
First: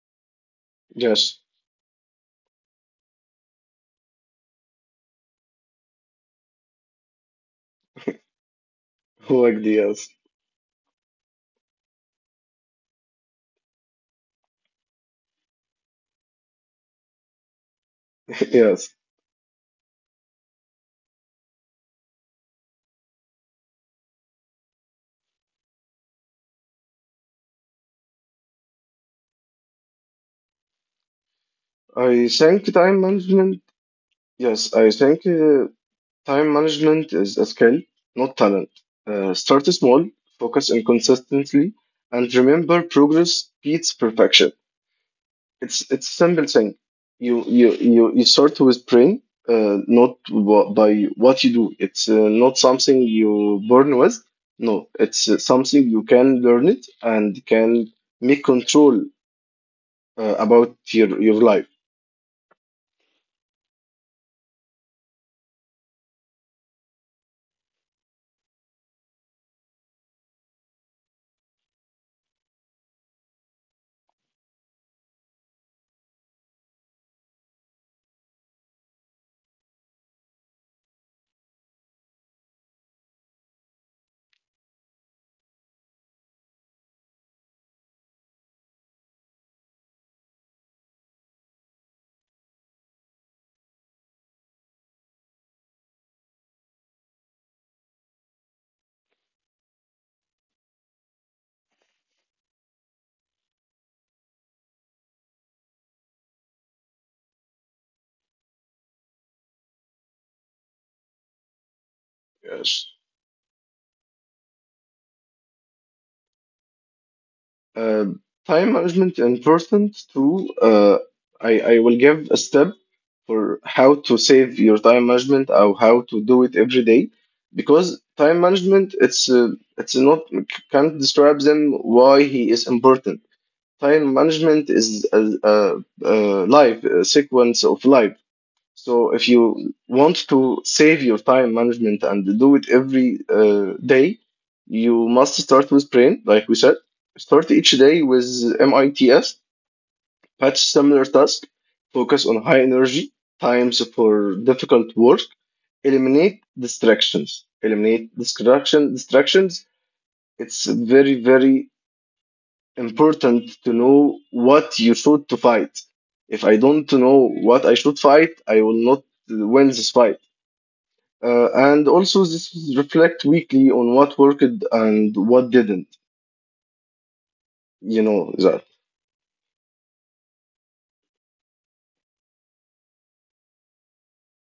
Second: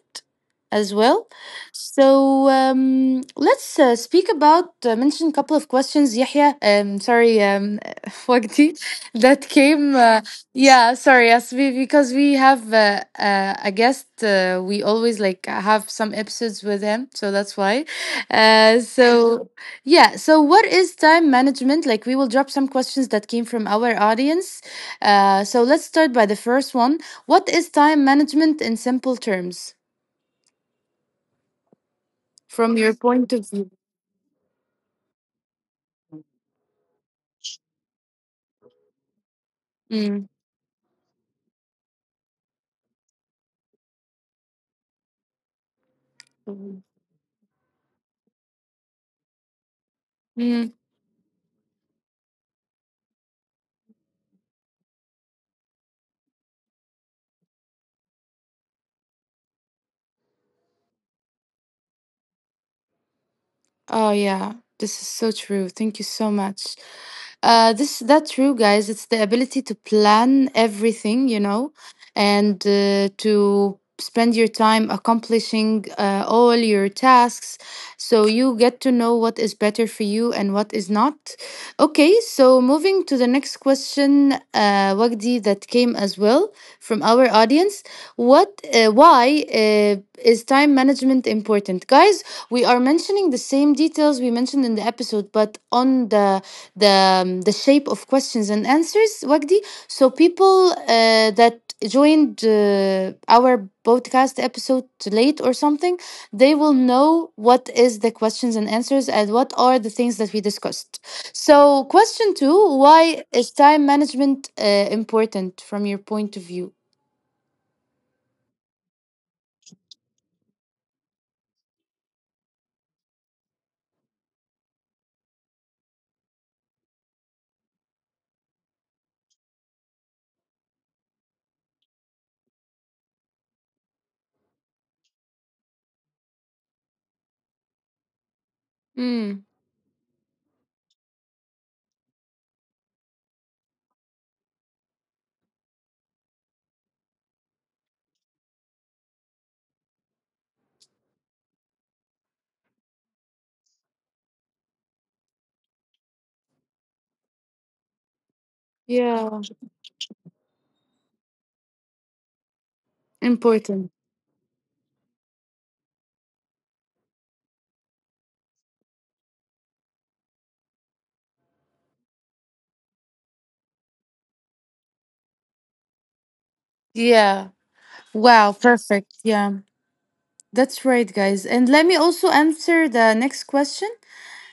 [SPEAKER 1] as well.
[SPEAKER 2] yes.
[SPEAKER 1] So let's speak about mention a couple of questions, yahya, sorry, وقتي that
[SPEAKER 2] Like the,
[SPEAKER 1] came
[SPEAKER 2] yes.
[SPEAKER 1] yeah, sorry, yes, because we have a guest we always like have some episodes with him, so that's why
[SPEAKER 2] Yes
[SPEAKER 1] so yeah, so what is time management? Like, we will drop some questions that came from our audience. So let's start by the first one. What is time management in simple terms
[SPEAKER 2] I think
[SPEAKER 1] from your
[SPEAKER 2] time
[SPEAKER 1] point of
[SPEAKER 2] management
[SPEAKER 1] view?
[SPEAKER 2] yes I think time management is a skill, not talent. Start small, focus on consistently, and remember progress beats perfection. It's a simple thing.
[SPEAKER 1] Mm.
[SPEAKER 2] You start with brain, not wha- by what you do. It's, not something you born with. No, it's, something you can learn it and can make control about your life.
[SPEAKER 1] Oh yeah, this is so true. Thank you so much. This that's true, guys. It's the ability to plan everything, you know, and to spend your time accomplishing all your tasks. So you get to know what is better for you and what is not. Okay, so moving to the next question, Wagdi, that came as well from our audience. What, why is time management important, guys? We are mentioning the same details we mentioned in the episode, but on the the shape of questions and answers, Wagdi. So people that joined our podcast episode late or something, they will know what is the questions and answers and what are the things that we discussed. So, question two,
[SPEAKER 2] Yes.
[SPEAKER 1] why is time management important from your point of view?
[SPEAKER 2] Um, time management is important too. I will give a step for how to save your time management or how to do it every day, because time management it's not can't describe them why he is important. Time management is a life, a sequence of life. So if
[SPEAKER 1] Mm,
[SPEAKER 2] you want to save your time management and do it every day, you must start with brain, like we said. Start each day with MITS, patch similar task, focus on high energy times for difficult work, eliminate distractions. Eliminate
[SPEAKER 1] yeah,
[SPEAKER 2] distractions. It's very, very important to
[SPEAKER 1] important.
[SPEAKER 2] know what you should to fight. If I don't know what I should fight, I will not win this fight. And also this is reflect weekly on what worked and what didn't.
[SPEAKER 1] Yeah.
[SPEAKER 2] You know
[SPEAKER 1] Wow,
[SPEAKER 2] that.
[SPEAKER 1] perfect. Yeah, that's right, guys. And let me also answer the next question.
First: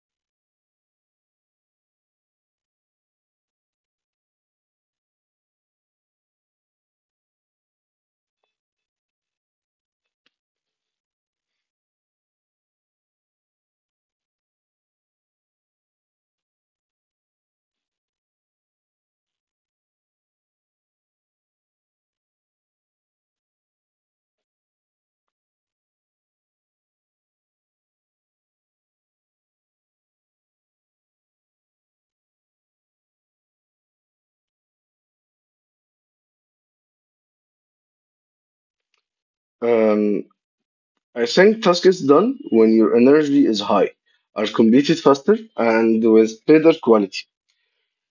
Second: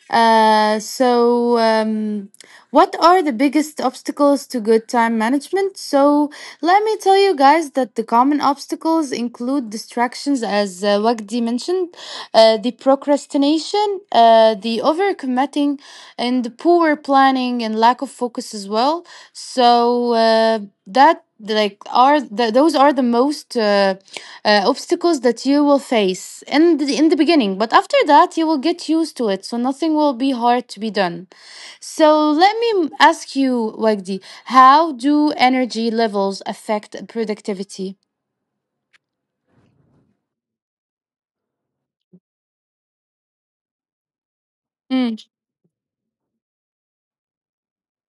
[SPEAKER 1] So, what are the biggest obstacles to good time management? So, let me tell you guys that the common obstacles include distractions, as Wagdi mentioned, the procrastination, the overcommitting, and the poor planning and lack of focus as well. So, that like are those are the most obstacles that you will face in in the beginning, but after that you will get used to it, so nothing will be hard to be done. So let me ask you, Wagdi, how do energy levels affect productivity?
[SPEAKER 2] Um, I think task is done when your energy is high, are completed
[SPEAKER 1] Mm,
[SPEAKER 2] faster and with better quality.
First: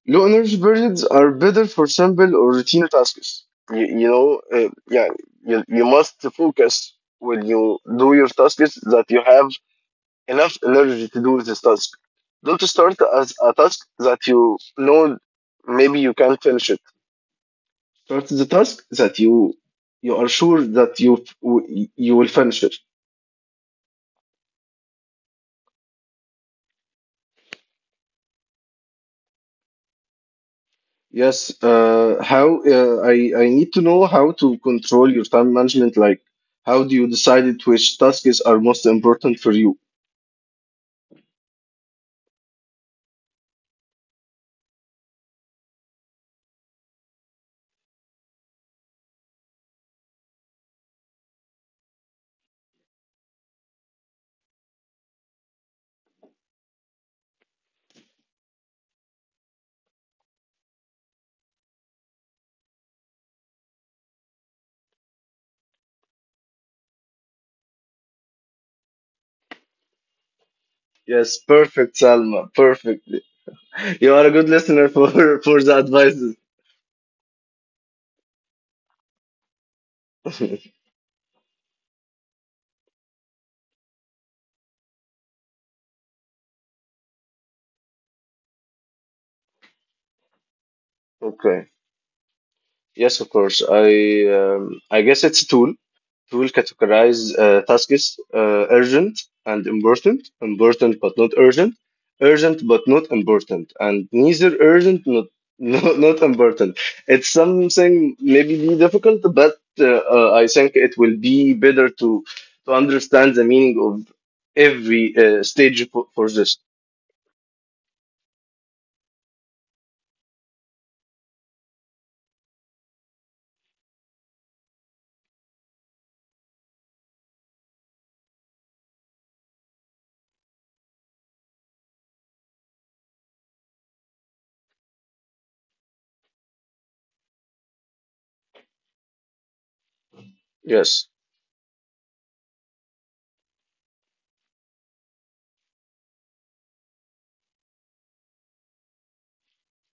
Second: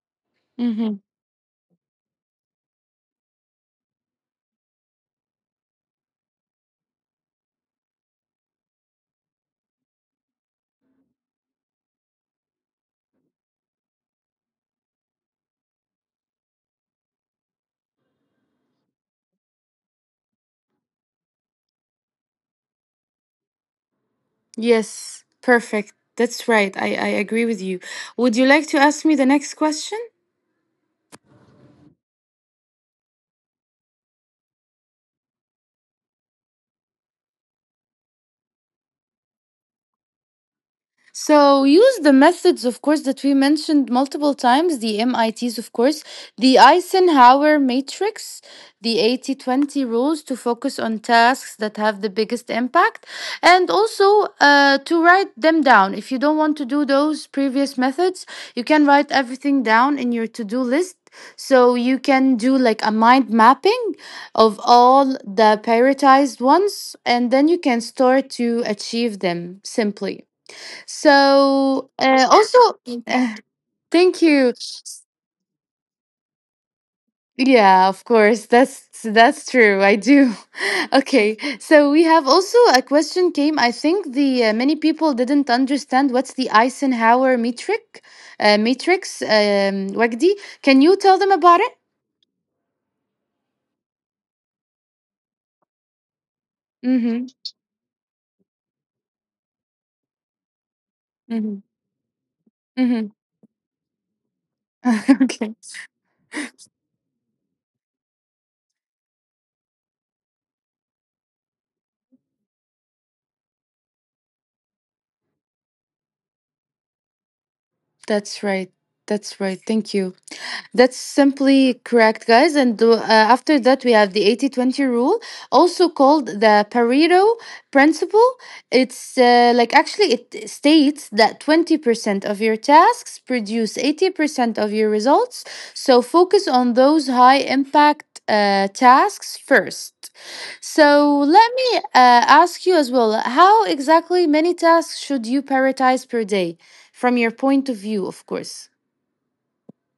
[SPEAKER 2] Low energy
[SPEAKER 1] mm-hmm.
[SPEAKER 2] periods are better for simple or routine tasks. You know, yeah, you must focus when you do your tasks that you have enough energy to do this task. Don't start as a task that you know maybe you can't finish it. Start the task that you are sure that you will finish it.
[SPEAKER 1] Yes, perfect. That's right. I agree with you. Would you like to ask me the next question?
[SPEAKER 2] Yes. How uh, I I need to know how to control your time management. Like, how do you decide it which tasks are most important for you?
[SPEAKER 1] So use the methods, of course, that we mentioned multiple times, the MITs, of course, the Eisenhower matrix, the 80/20 rules to focus on tasks that have the biggest impact, and also to write them down. If you don't want to do those previous methods, you can write everything down in your to-do list. So you can do like a mind mapping of all the prioritized ones, and then you can start to achieve them simply.
[SPEAKER 2] Yes,
[SPEAKER 1] So
[SPEAKER 2] perfect, Salma.
[SPEAKER 1] also, thank
[SPEAKER 2] Perfect.
[SPEAKER 1] you. Uh,
[SPEAKER 2] You
[SPEAKER 1] thank
[SPEAKER 2] are a good
[SPEAKER 1] you.
[SPEAKER 2] listener for for the advices.
[SPEAKER 1] Yeah, of course. That's true. I do. Okay. So we have also a question came. I think the many people didn't understand what's the Eisenhower metric. Matrix. Wagdi, can you tell them about
[SPEAKER 2] Okay.
[SPEAKER 1] it?
[SPEAKER 2] Yes, of course. Um, I guess it's a tool. It will categorize
[SPEAKER 1] Mm-hmm.
[SPEAKER 2] tasks, urgent and important, important but not
[SPEAKER 1] Mm-hmm.
[SPEAKER 2] urgent, urgent but not important, and neither urgent
[SPEAKER 1] Mm-hmm.
[SPEAKER 2] not
[SPEAKER 1] Okay.
[SPEAKER 2] not important. It's something maybe be difficult, but I think it will be better to understand the meaning of every stage for this.
[SPEAKER 1] That's right. That's right. Thank you. That's simply correct, guys. And after that, we have the 80/20 rule, also called the Pareto principle. It's like actually, it states that 20% of your tasks produce 80% of your results. So focus on those high impact tasks first.
[SPEAKER 2] Yes,
[SPEAKER 1] So let me ask you as well, how exactly many tasks should you prioritize per day from your point of view, of course?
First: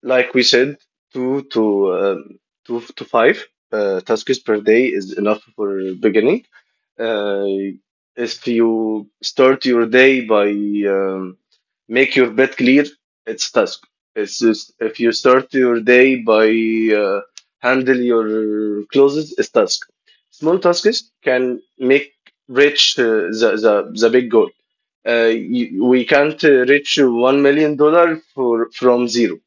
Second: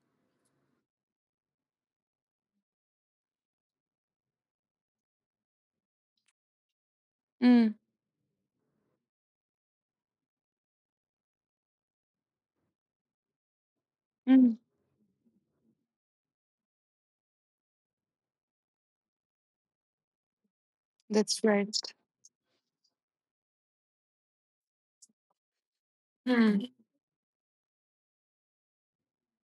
[SPEAKER 2] like we said, two to um, two to five tasks per day is enough for beginning uh,
[SPEAKER 1] Mm,
[SPEAKER 2] if you start your day by um, make your bed clear, it's task. It's
[SPEAKER 1] mm.
[SPEAKER 2] just, if you start your day by uh, handle your clothes, it's task. Small tasks
[SPEAKER 1] That's
[SPEAKER 2] can
[SPEAKER 1] right.
[SPEAKER 2] make reach the big goal. You, we can't
[SPEAKER 1] Mm,
[SPEAKER 2] reach $1 million for from zero.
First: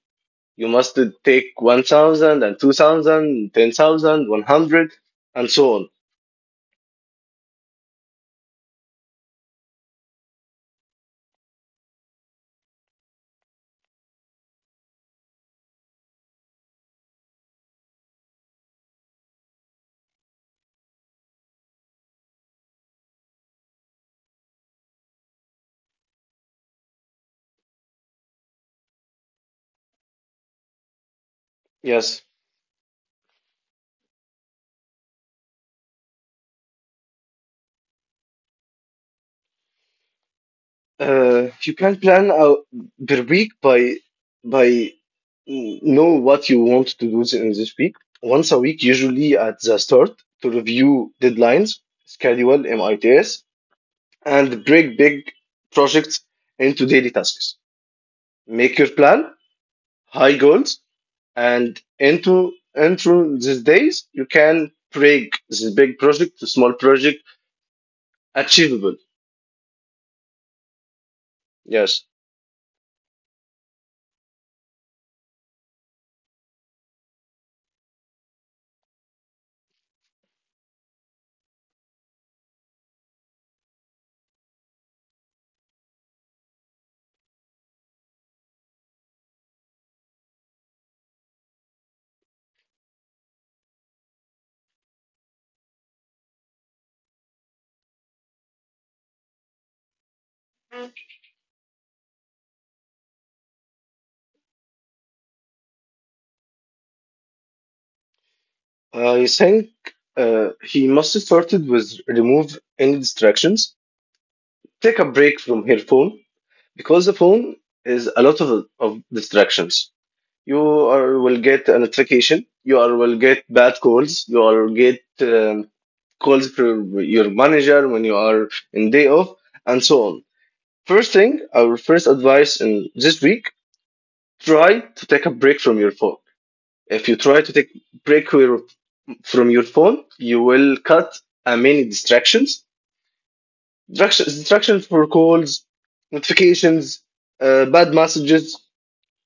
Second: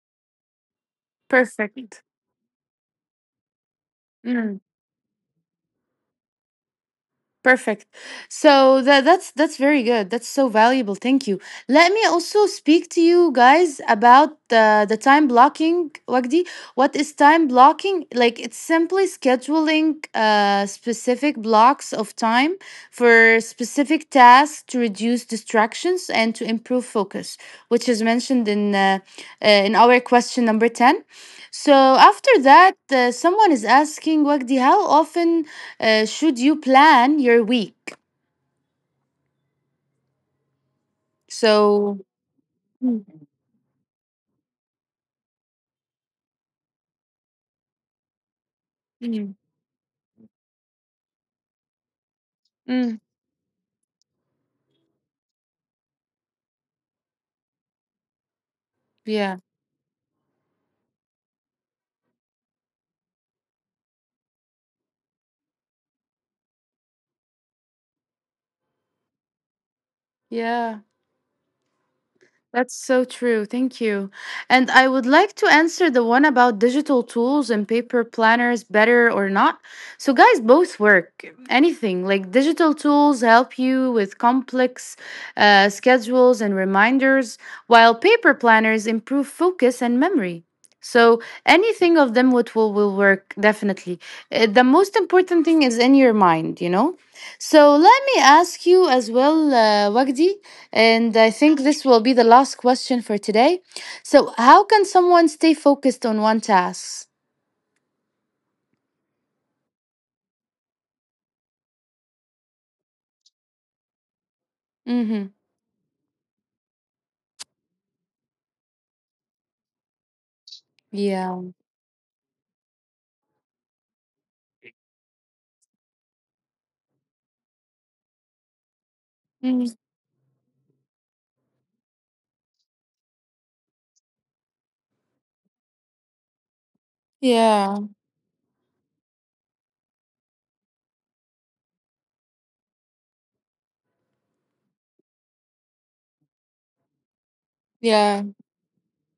[SPEAKER 2] You must take one
[SPEAKER 1] perfect.
[SPEAKER 2] thousand and two thousand, 10,000, one
[SPEAKER 1] Mm.
[SPEAKER 2] hundred, and so on.
[SPEAKER 1] Perfect. So that's very good. That's so valuable. Thank you. Let me also speak to you guys about the time blocking. Wagdi, what is time blocking? Like, it's simply scheduling uh, specific blocks of time for specific tasks to reduce distractions and to improve focus, which is mentioned in our question number ten. So
[SPEAKER 2] Yes.
[SPEAKER 1] after that, someone is asking, Wagdi, how often uh, should you plan your week?
[SPEAKER 2] You can
[SPEAKER 1] So,
[SPEAKER 2] plan out
[SPEAKER 1] mm,
[SPEAKER 2] per week by know what you want to do in this week. Once a week, usually
[SPEAKER 1] mm,
[SPEAKER 2] at the start, to review deadlines, schedule
[SPEAKER 1] mm,
[SPEAKER 2] MITs, and break big projects into daily tasks. Make your plan,
[SPEAKER 1] yeah,
[SPEAKER 2] high goals, and into these days, you can break this big project to small project achievable.
[SPEAKER 1] yeah.
[SPEAKER 2] Yes.
[SPEAKER 1] That's so true. Thank you. And I would like to answer the one about digital tools and paper planners, better or not. So, guys, both work. Anything like digital tools help you with complex schedules and reminders, while paper planners improve focus and memory. So, anything of them would will work definitely. The most important thing is in your mind, you know? So, let me ask you as well, Wagdi. And I think this will be the last question for today. So, how can someone stay focused on one task?
[SPEAKER 2] I think he must have started with remove any distractions, take a
[SPEAKER 1] Mm-hmm.
[SPEAKER 2] break from her phone because the phone is a lot of distractions. You are, will
[SPEAKER 1] Yeah.
[SPEAKER 2] get a notification, you are, will get bad calls, you are get calls from your manager when you are in day off,
[SPEAKER 1] Mhm.
[SPEAKER 2] and so on. First thing, our first advice in this week: try to take a break from your phone. If you try to take
[SPEAKER 1] Yeah.
[SPEAKER 2] break your from your phone, you will cut many distractions. Distractions, distractions for calls, notifications, bad
[SPEAKER 1] Yeah.
[SPEAKER 2] messages,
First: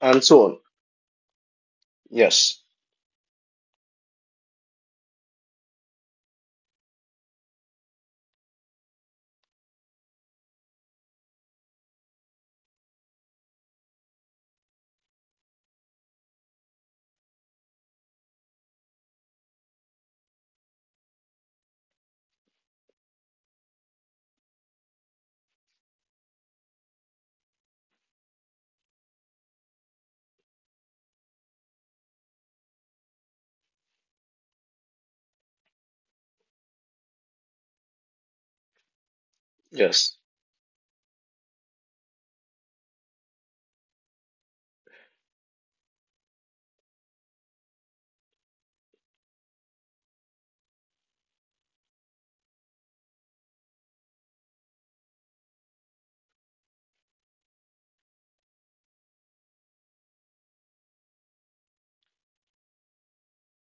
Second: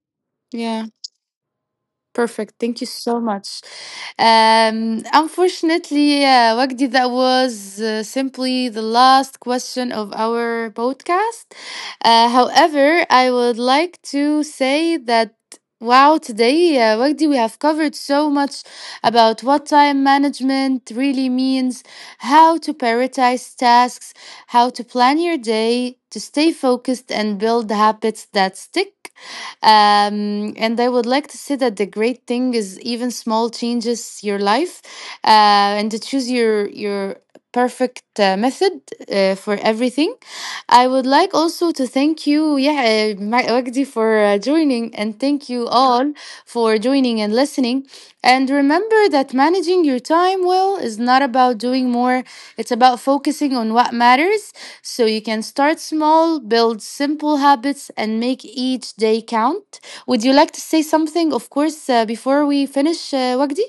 [SPEAKER 2] and so on.
[SPEAKER 1] Yeah. Perfect.
[SPEAKER 2] Yes,
[SPEAKER 1] Thank you so much. Unfortunately, Wagdi, that was simply the last question of our podcast. However, I would like to say that, wow, today, Wagdi, we have covered so much about what time management really means, how to prioritize tasks, how to plan your day, to stay focused and build habits that stick. And I would like to say that the great thing is even small changes your life, and to choose your perfect method for everything.
[SPEAKER 2] yes.
[SPEAKER 1] I would like also to thank you, yeah, Wagdi, for joining, and thank you all for joining and listening. And remember that managing your time well is not about doing more; it's about focusing on what matters, so you can start small, build simple habits, and make each day count. Would you like to say something, of course, before we finish, Wagdi?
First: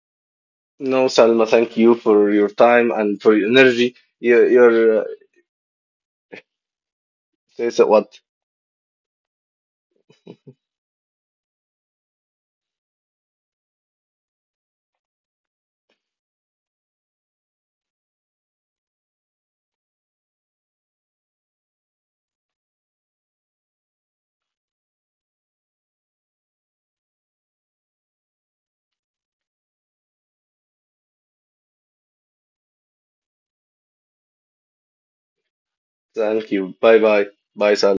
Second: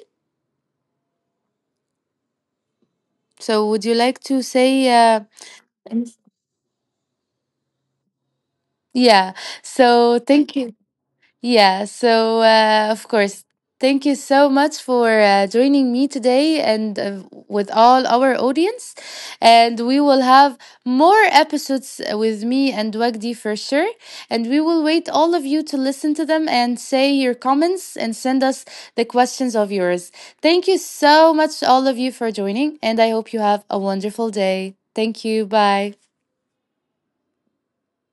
[SPEAKER 2] No, Salma, thank you for your time and for your
[SPEAKER 1] So would you
[SPEAKER 2] energy.
[SPEAKER 1] like to say,
[SPEAKER 2] Your say so what?
[SPEAKER 1] yeah. So thank you. Yeah, so of course, thank you so much for joining me today and with all our audience. And we will have more episodes with me and Wagdi for sure. And we will wait all of you to listen to them and say your comments and send us the questions of yours. Thank you so much, all of you, for joining. And I hope you have a wonderful day. Thank you. Bye.
[SPEAKER 2] Thank you. Bye bye. Bye, Salma.